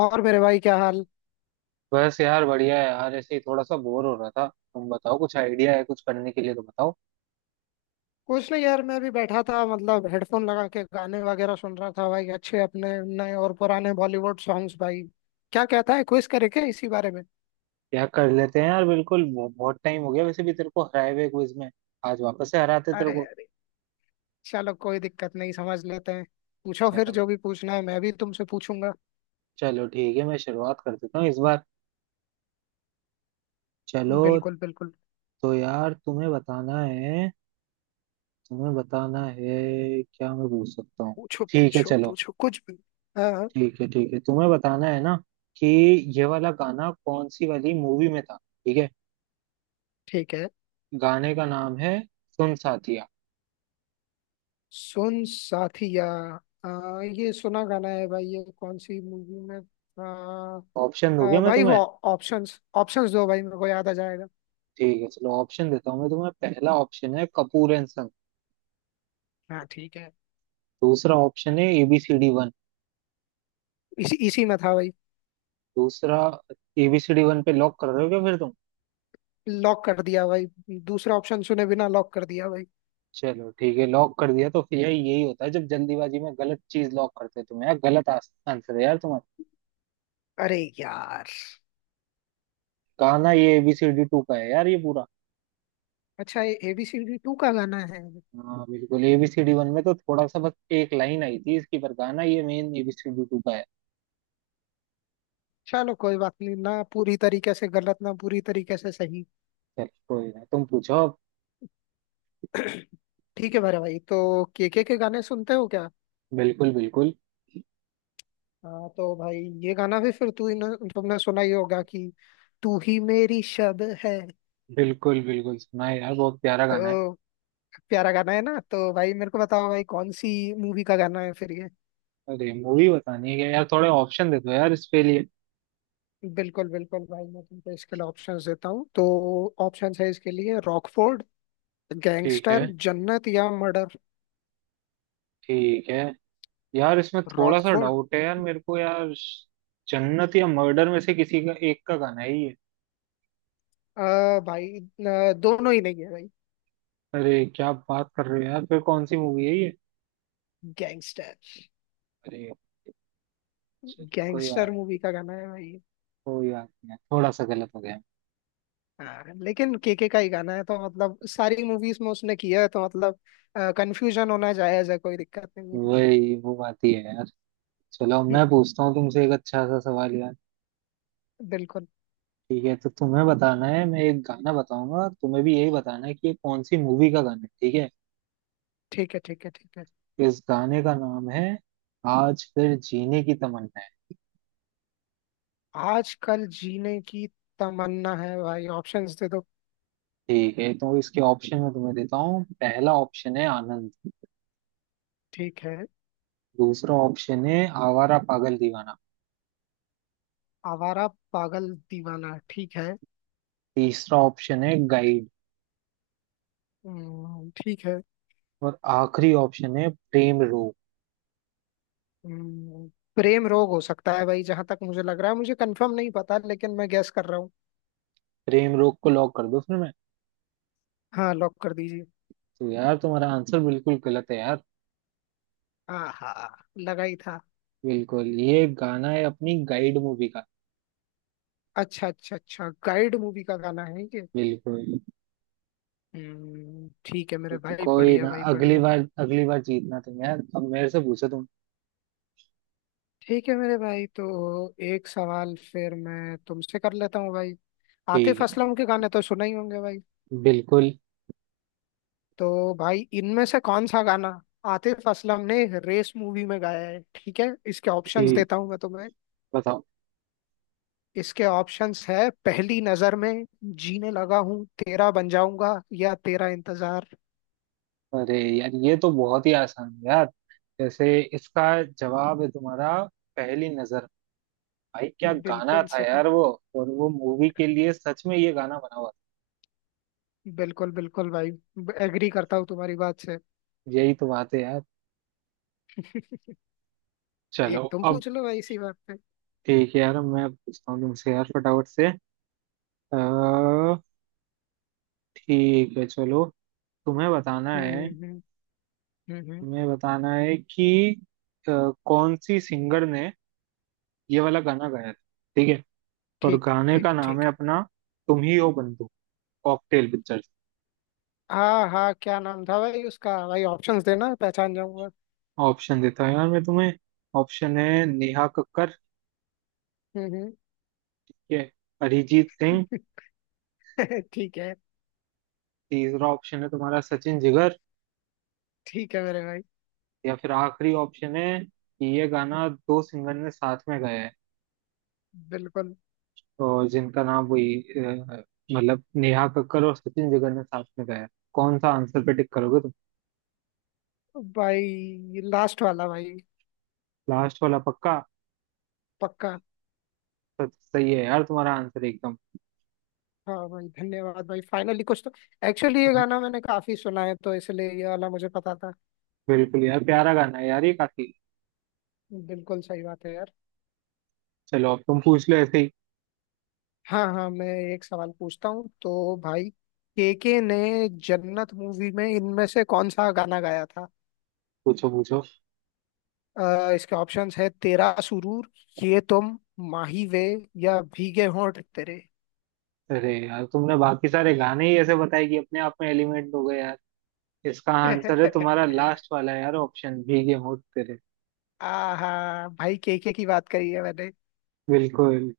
और मेरे भाई क्या हाल। बस यार बढ़िया है यार। ऐसे ही थोड़ा सा बोर हो रहा था। तुम बताओ कुछ आइडिया है कुछ करने के लिए तो बताओ। कुछ नहीं यार, मैं भी बैठा था। मतलब हेडफोन लगा के गाने वगैरह सुन रहा था भाई, अच्छे अपने नए और पुराने बॉलीवुड सॉन्ग्स भाई। क्या कहता है, क्विज करे क्या इसी बारे में। क्या कर लेते हैं यार। बिल्कुल बहुत टाइम हो गया वैसे भी तेरे को हराए हुए क्विज में। आज वापस से हराते तेरे अरे को। अरे, चलो कोई दिक्कत नहीं, समझ लेते हैं। पूछो फिर, चलो जो भी पूछना है। मैं भी तुमसे पूछूंगा। चलो ठीक है, मैं शुरुआत कर देता हूँ इस बार। चलो। बिल्कुल बिल्कुल। तो यार तुम्हें बताना है। तुम्हें बताना है क्या मैं पूछ सकता हूँ? पूछो ठीक है पूछो चलो। पूछो कुछ भी। हाँ। ठीक है ठीक है, तुम्हें बताना है ना कि ये वाला गाना कौन सी वाली मूवी में था। ठीक है। ठीक है। गाने का नाम है सुन साथिया। सुन साथिया। ये सुना गाना है भाई, ये कौन सी मूवी में था? ऑप्शन दोगे मैं भाई वो, तुम्हें? ऑप्शंस ऑप्शंस दो भाई, मेरे को याद आ जाएगा। ठीक है चलो, ऑप्शन देता हूँ मैं तुम्हें। पहला ऑप्शन है कपूर एंड संग। हाँ ठीक है। दूसरा ऑप्शन है एबीसीडी वन। इसी इसी में था भाई। दूसरा? एबीसीडी वन पे लॉक कर रहे हो क्या फिर तुम? लॉक कर दिया भाई। दूसरा ऑप्शन सुने बिना लॉक कर दिया भाई। चलो ठीक है, लॉक कर दिया तो फिर यार यही होता है जब जल्दीबाजी में गलत चीज लॉक करते हो तुम। यार गलत आंसर है यार तुम्हारा। अरे यार। गाना ये हम्म। एबीसीडी टू का है यार ये पूरा। अच्छा, ये एबीसीडी टू का गाना है। हाँ बिल्कुल, एबीसीडी वन में तो थोड़ा सा बस एक लाइन आई थी इसकी, पर गाना ये मेन एबीसीडी टू का है। चलो कोई बात नहीं, ना पूरी तरीके से गलत, ना पूरी तरीके से सही। चलो कोई ना, तुम पूछो अब। ठीक है मेरे भाई, तो केके के गाने सुनते हो क्या। बिल्कुल बिल्कुल। हाँ तो भाई, ये गाना भी फिर तू ही न- तुमने सुना ही होगा कि तू ही मेरी शब है। बिल्कुल बिल्कुल सुना है यार, बहुत प्यारा गाना है। तो प्यारा गाना है ना, तो भाई मेरे को बताओ भाई, कौन सी मूवी का गाना है फिर ये। अरे मूवी बतानी है क्या यार? थोड़े ऑप्शन दे दो यार इसके लिए। बिल्कुल बिल्कुल भाई, मैं तुमको इसके लिए ऑप्शंस देता हूँ। तो ऑप्शंस है इसके लिए रॉकफोर्ड, ठीक गैंगस्टर, है। जन्नत या मर्डर। ठीक है। यार इसमें थोड़ा सा रॉकफोर्ड? डाउट है यार मेरे को यार। जन्नत या मर्डर में से किसी का एक का गाना है ये। भाई, दोनों ही नहीं है भाई। अरे क्या बात कर रहे हो यार, फिर कौन सी मूवी है ये? गैंगस्टर, अरे। चल, गैंगस्टर मूवी का गाना है भाई। कोई बात नहीं, थोड़ा सा गलत हो गया। हाँ लेकिन केके का ही गाना है, तो मतलब सारी मूवीज में उसने किया है, तो मतलब कंफ्यूजन होना जायज है, कोई दिक्कत नहीं वही वो बात ही है यार। चलो है। मैं पूछता हूँ तुमसे एक अच्छा सा सवाल यार। बिल्कुल। ठीक है तो तुम्हें बताना है। मैं एक गाना बताऊंगा तुम्हें, भी यही बताना है कि ये कौन सी मूवी का गाना है, ठीक है। ठीक है ठीक है ठीक है। इस गाने का नाम है आज फिर जीने की तमन्ना है। आजकल जीने की तमन्ना है भाई, ऑप्शंस दे दो। ठीक है तो इसके ऑप्शन में तुम्हें देता हूँ। पहला ऑप्शन है आनंद। ठीक है। दूसरा ऑप्शन है आवारा पागल दीवाना। आवारा पागल दीवाना, ठीक है। तीसरा ऑप्शन है गाइड। ठीक है। और आखिरी ऑप्शन है प्रेम रोग। हम्म, प्रेम रोग हो सकता है भाई, जहां तक मुझे लग रहा है। मुझे कंफर्म नहीं पता, लेकिन मैं गैस कर रहा हूँ। प्रेम रोग को लॉक कर दो फिर मैं। हाँ, लॉक कर दीजिए। तो यार तुम्हारा आंसर बिल्कुल गलत है यार। आहा, लगा ही था। बिल्कुल ये गाना है अपनी गाइड मूवी का। अच्छा अच्छा अच्छा, गाइड मूवी का गाना है ये। बिल्कुल। ठीक है मेरे भाई, कोई बढ़िया ना, भाई बढ़िया। अगली बार जीतना तुम यार। अब मेरे से पूछो तुम। ठीक है मेरे भाई, तो एक सवाल फिर मैं तुमसे कर लेता हूँ भाई। ठीक आतिफ है। असलम के गाने तो सुना ही होंगे भाई। बिल्कुल। तो भाई, इनमें से कौन सा गाना आतिफ असलम ने रेस मूवी में गाया है। ठीक है, इसके ऑप्शंस ठीक। देता हूं मैं तुम्हें। बताओ। इसके ऑप्शंस है पहली नजर में, जीने लगा हूं, तेरा बन जाऊंगा या तेरा इंतजार। अरे यार ये तो बहुत ही आसान है यार। जैसे इसका जवाब है तुम्हारा पहली नजर। भाई क्या गाना बिल्कुल था सही। यार वो। और वो मूवी के लिए सच में ये गाना बना हुआ बिल्कुल बिल्कुल भाई, एग्री करता हूँ तुम्हारी बात से। था। यही तो बात है यार। चलो एक तुम अब। पूछ लो भाई इसी बात पे। ठीक है यार अब मैं पूछता हूँ तुमसे यार फटाफट से। अह, ठीक है चलो। तुम्हें बताना हम्म है। हम्म हम्म हम्म। तुम्हें बताना है कि कौन सी सिंगर ने ये वाला गाना गाया था, ठीक है। और ठीक गाने ठीक का नाम ठीक है है। अपना तुम ही हो बंधु, कॉकटेल पिक्चर। हाँ हाँ, क्या नाम था भाई उसका, भाई ऑप्शंस देना, पहचान जाऊंगा। ऑप्शन देता हूँ यार मैं तुम्हें। ऑप्शन है नेहा कक्कर, हम्म। ठीक है। अरिजीत सिंह। ठीक है। तीसरा ऑप्शन है तुम्हारा सचिन जिगर। ठीक है मेरे भाई। या फिर आखिरी ऑप्शन है कि ये गाना दो सिंगर ने साथ में गाया है, बिल्कुल। तो जिनका नाम वही मतलब नेहा कक्कर और सचिन जिगर ने साथ में गाया है। कौन सा आंसर पे टिक करोगे तुम? भाई लास्ट वाला भाई। लास्ट वाला पक्का? पक्का। तो सही है यार तुम्हारा आंसर एकदम। हाँ भाई, धन्यवाद भाई, फाइनली कुछ तो। एक्चुअली ये गाना मैंने काफी सुना है, तो इसलिए ये वाला मुझे पता था। बिल्कुल यार प्यारा गाना है यार ये काफी। बिल्कुल सही बात है यार। चलो अब तुम पूछ लो ऐसे ही। हाँ हाँ, मैं एक सवाल पूछता हूँ। तो भाई, केके ने जन्नत मूवी में इनमें से कौन सा गाना गाया था। पूछो पूछो। इसके ऑप्शंस है तेरा सुरूर, ये तुम, माही वे या भीगे होंठ तेरे। अरे यार तुमने बाकी सारे गाने ही ऐसे बताए कि अपने आप में एलिमेंट हो गए यार। इसका आंसर है तुम्हारा लास्ट वाला यार, ऑप्शन भीगे होंठ तेरे। आहा भाई, केके की बात करी है मैंने, बिल्कुल।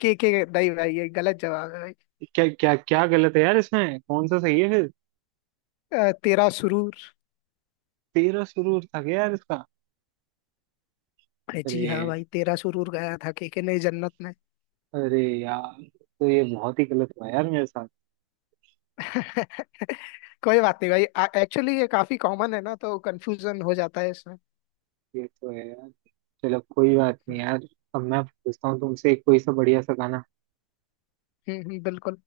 के के। नहीं भाई, ये गलत जवाब है। क्या क्या क्या गलत है यार इसमें? कौन सा सही है फिर? तेरा सुरूर। तेरा सुरूर था क्या यार इसका? अरे अरे। जी हाँ भाई, तेरा सुरूर गाया था केके ने जन्नत में। अरे यार। तो ये बहुत ही गलत हुआ यार मेरे साथ। कोई बात नहीं भाई। एक्चुअली ये काफी कॉमन है ना, तो कंफ्यूजन हो जाता है इसमें। ये तो है यार। चलो कोई बात नहीं हम्म यार। अब मैं पूछता हूँ तुमसे एक कोई सा बढ़िया सा गाना। हम्म। बिल्कुल।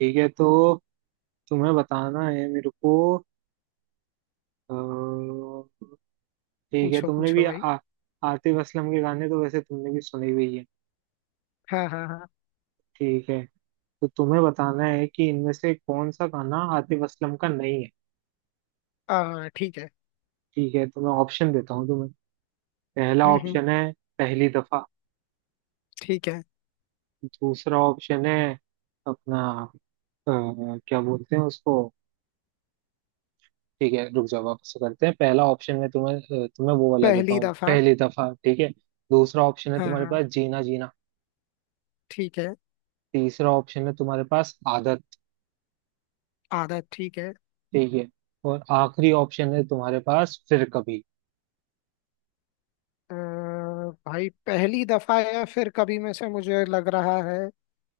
ठीक है तो तुम्हें बताना है मेरे को। ठीक है। पूछो तुमने पूछो भी भाई। आतिफ असलम के गाने तो वैसे तुमने भी सुने हुए ही है। हाँ हाँ। ठीक है, तो तुम्हें बताना है कि इनमें से कौन सा गाना आतिफ असलम का नहीं है। हाँ ठीक है। ठीक है तो मैं ऑप्शन देता हूँ तुम्हें। पहला हम्म हम्म, ऑप्शन है पहली दफा। ठीक है। दूसरा ऑप्शन है अपना अ, क्या बोलते हैं उसको। ठीक है रुक जाओ, वापस से करते हैं। पहला ऑप्शन में तुम्हें तुम्हें वो वाला देता पहली हूँ दफा। पहली दफा, ठीक है। दूसरा ऑप्शन है हाँ तुम्हारे हाँ, पास जीना जीना। ठीक है। तीसरा ऑप्शन है तुम्हारे पास आदत, आदत, ठीक है। ठीक है। और आखिरी ऑप्शन है तुम्हारे पास फिर कभी। अ, भाई पहली दफा या फिर कभी में से मुझे लग रहा है।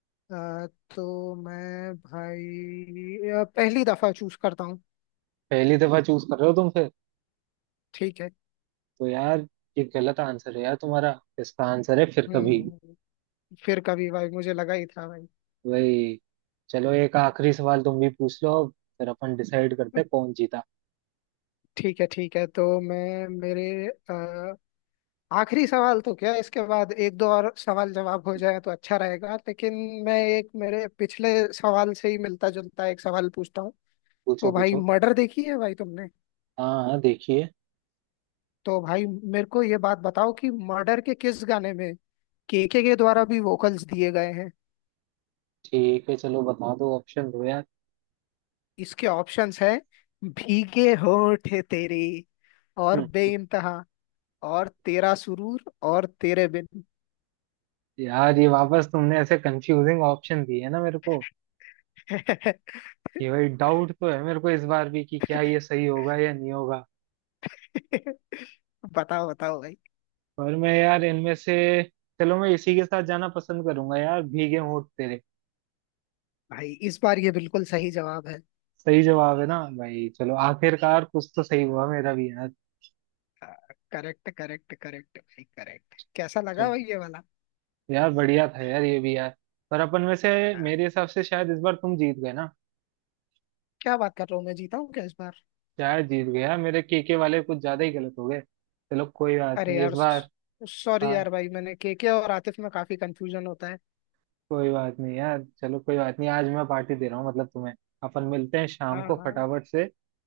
अ, तो मैं भाई, पहली दफा चूज करता हूँ। पहली दफा चूज कर रहे हो तुम फिर? ठीक है। तो यार ये गलत आंसर है यार तुम्हारा। इसका आंसर है फिर हम्म कभी। हम्म। फिर कभी, भाई मुझे लगा ही था भाई। वही। चलो एक आखिरी सवाल तुम भी पूछ लो अब। फिर अपन डिसाइड करते हैं कौन जीता। ठीक है ठीक है, तो मैं मेरे, अ, आखिरी सवाल तो क्या, इसके बाद एक दो और सवाल जवाब हो जाए तो अच्छा रहेगा। लेकिन मैं एक मेरे पिछले सवाल से ही मिलता जुलता एक सवाल पूछता हूँ। पूछो तो भाई, पूछो। मर्डर देखी है भाई तुमने। हाँ हाँ देखिए। तो भाई मेरे को ये बात बताओ कि मर्डर के किस गाने में केके के द्वारा भी वोकल्स दिए गए हैं। ठीक है चलो बता दो, ऑप्शन दो यार। इसके ऑप्शंस हैं भीगे होठ तेरे और हम्म, हम्म। बेइंतहा और तेरा सुरूर और तेरे बिन। यार ये वापस तुमने ऐसे कंफ्यूजिंग ऑप्शन दिए है ना मेरे को, कि भाई डाउट तो है मेरे को इस बार भी कि क्या ये सही होगा या नहीं होगा। बताओ बताओ भाई। पर मैं यार इनमें से, चलो मैं इसी के साथ जाना पसंद करूंगा यार, भीगे होंठ तेरे। भाई इस बार ये बिल्कुल सही जवाब है। सही जवाब है ना भाई? चलो आखिरकार कुछ तो सही हुआ मेरा भी यार। करेक्ट करेक्ट करेक्ट भाई, करेक्ट। कैसा लगा चलो भाई ये वाला। यार बढ़िया था यार ये भी यार। पर अपन में से हाँ मेरे हिसाब से शायद इस बार तुम जीत गए ना। क्या बात कर रहा हूँ, मैं जीता हूँ क्या इस बार। शायद जीत गए यार, मेरे केके वाले कुछ ज्यादा ही गलत हो गए। चलो कोई बात अरे नहीं इस यार, बार। सॉरी हाँ। यार भाई, मैंने केके और आतिफ में काफी कंफ्यूजन होता है। कोई बात नहीं यार, चलो कोई बात नहीं, आज मैं पार्टी दे रहा हूँ मतलब तुम्हें। अपन मिलते हैं शाम हाँ को हाँ। फटाफट से।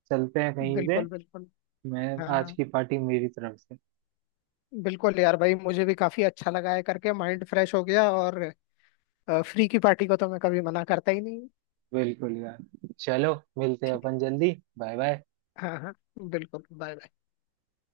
चलते हैं कहीं से। बिल्कुल बिल्कुल। मैं हाँ आज हाँ। की पार्टी मेरी तरफ से। बिल्कुल यार भाई, मुझे भी काफी अच्छा लगा है करके, माइंड फ्रेश हो गया। और फ्री की पार्टी को तो मैं कभी मना करता ही नहीं। बिल्कुल यार। चलो मिलते हैं ठीक। अपन जल्दी। Bye bye. हाँ हाँ, बिल्कुल, बाय बाय।